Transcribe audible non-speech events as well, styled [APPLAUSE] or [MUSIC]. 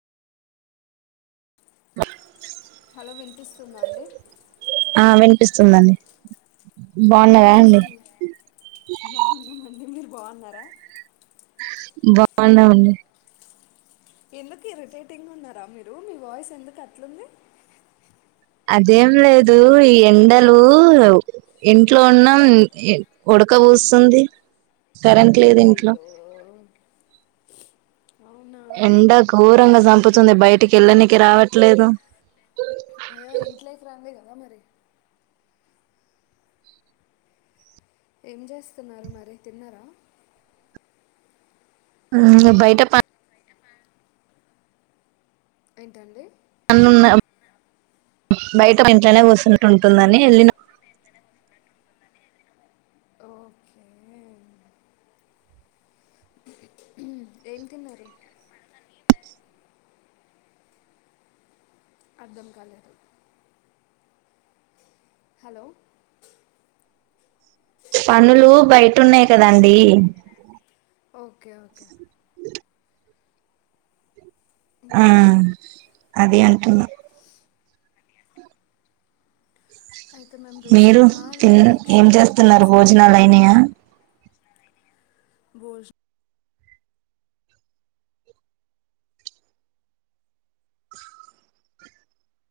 [UNINTELLIGIBLE] Hello వినిపిస్తుందా అండి ఆ వినిపిస్తుందండి. ఏం బాగున్నారా అండి చేస్తున్ బాగున్నమండి మీరు బాగున్నారా బాగున్నామండి ఎందుకు ఇరిటేటింగున్నారా మీరు మీ వాయిస్ ఎందుకు అట్లుంది అదేం లేదు ఈ ఎండలు ఇంట్లో ఉన్నం ఉడక పోస్తుంది కరెంట్ లేదు ఇంట్లో అయ్యో అవునా ఎండ గోరంగా సంపుతుంది బయటికి ఎళ్ళనికి రావట్లేదు అయ్యో ఇంట్లోకి రండి కదా మరి [INAUDIBLE] ఏం చేస్తున్నారు మరి తిన్నరా బయట ప ఏంటండి న్నున్న బయట ఇంట్లోనే కూస్తుంట ఉంటుందని వెళ్ళిన ఓకే ఏం తిన్నరేం అర్థం కాలేదు హలో పనులు బయటున్నయి కదండీ ఓకే ఓకే ఆ అదే అంటున్న. అయితే మేమ్ మీరు రీసెంట్గా తిన్ లేక్ ఏం షోర్ అనే చేస్తున్నారు ప్లేస్ భోజనాలు కెళ్ళినమూ. అయినాయా భోజ్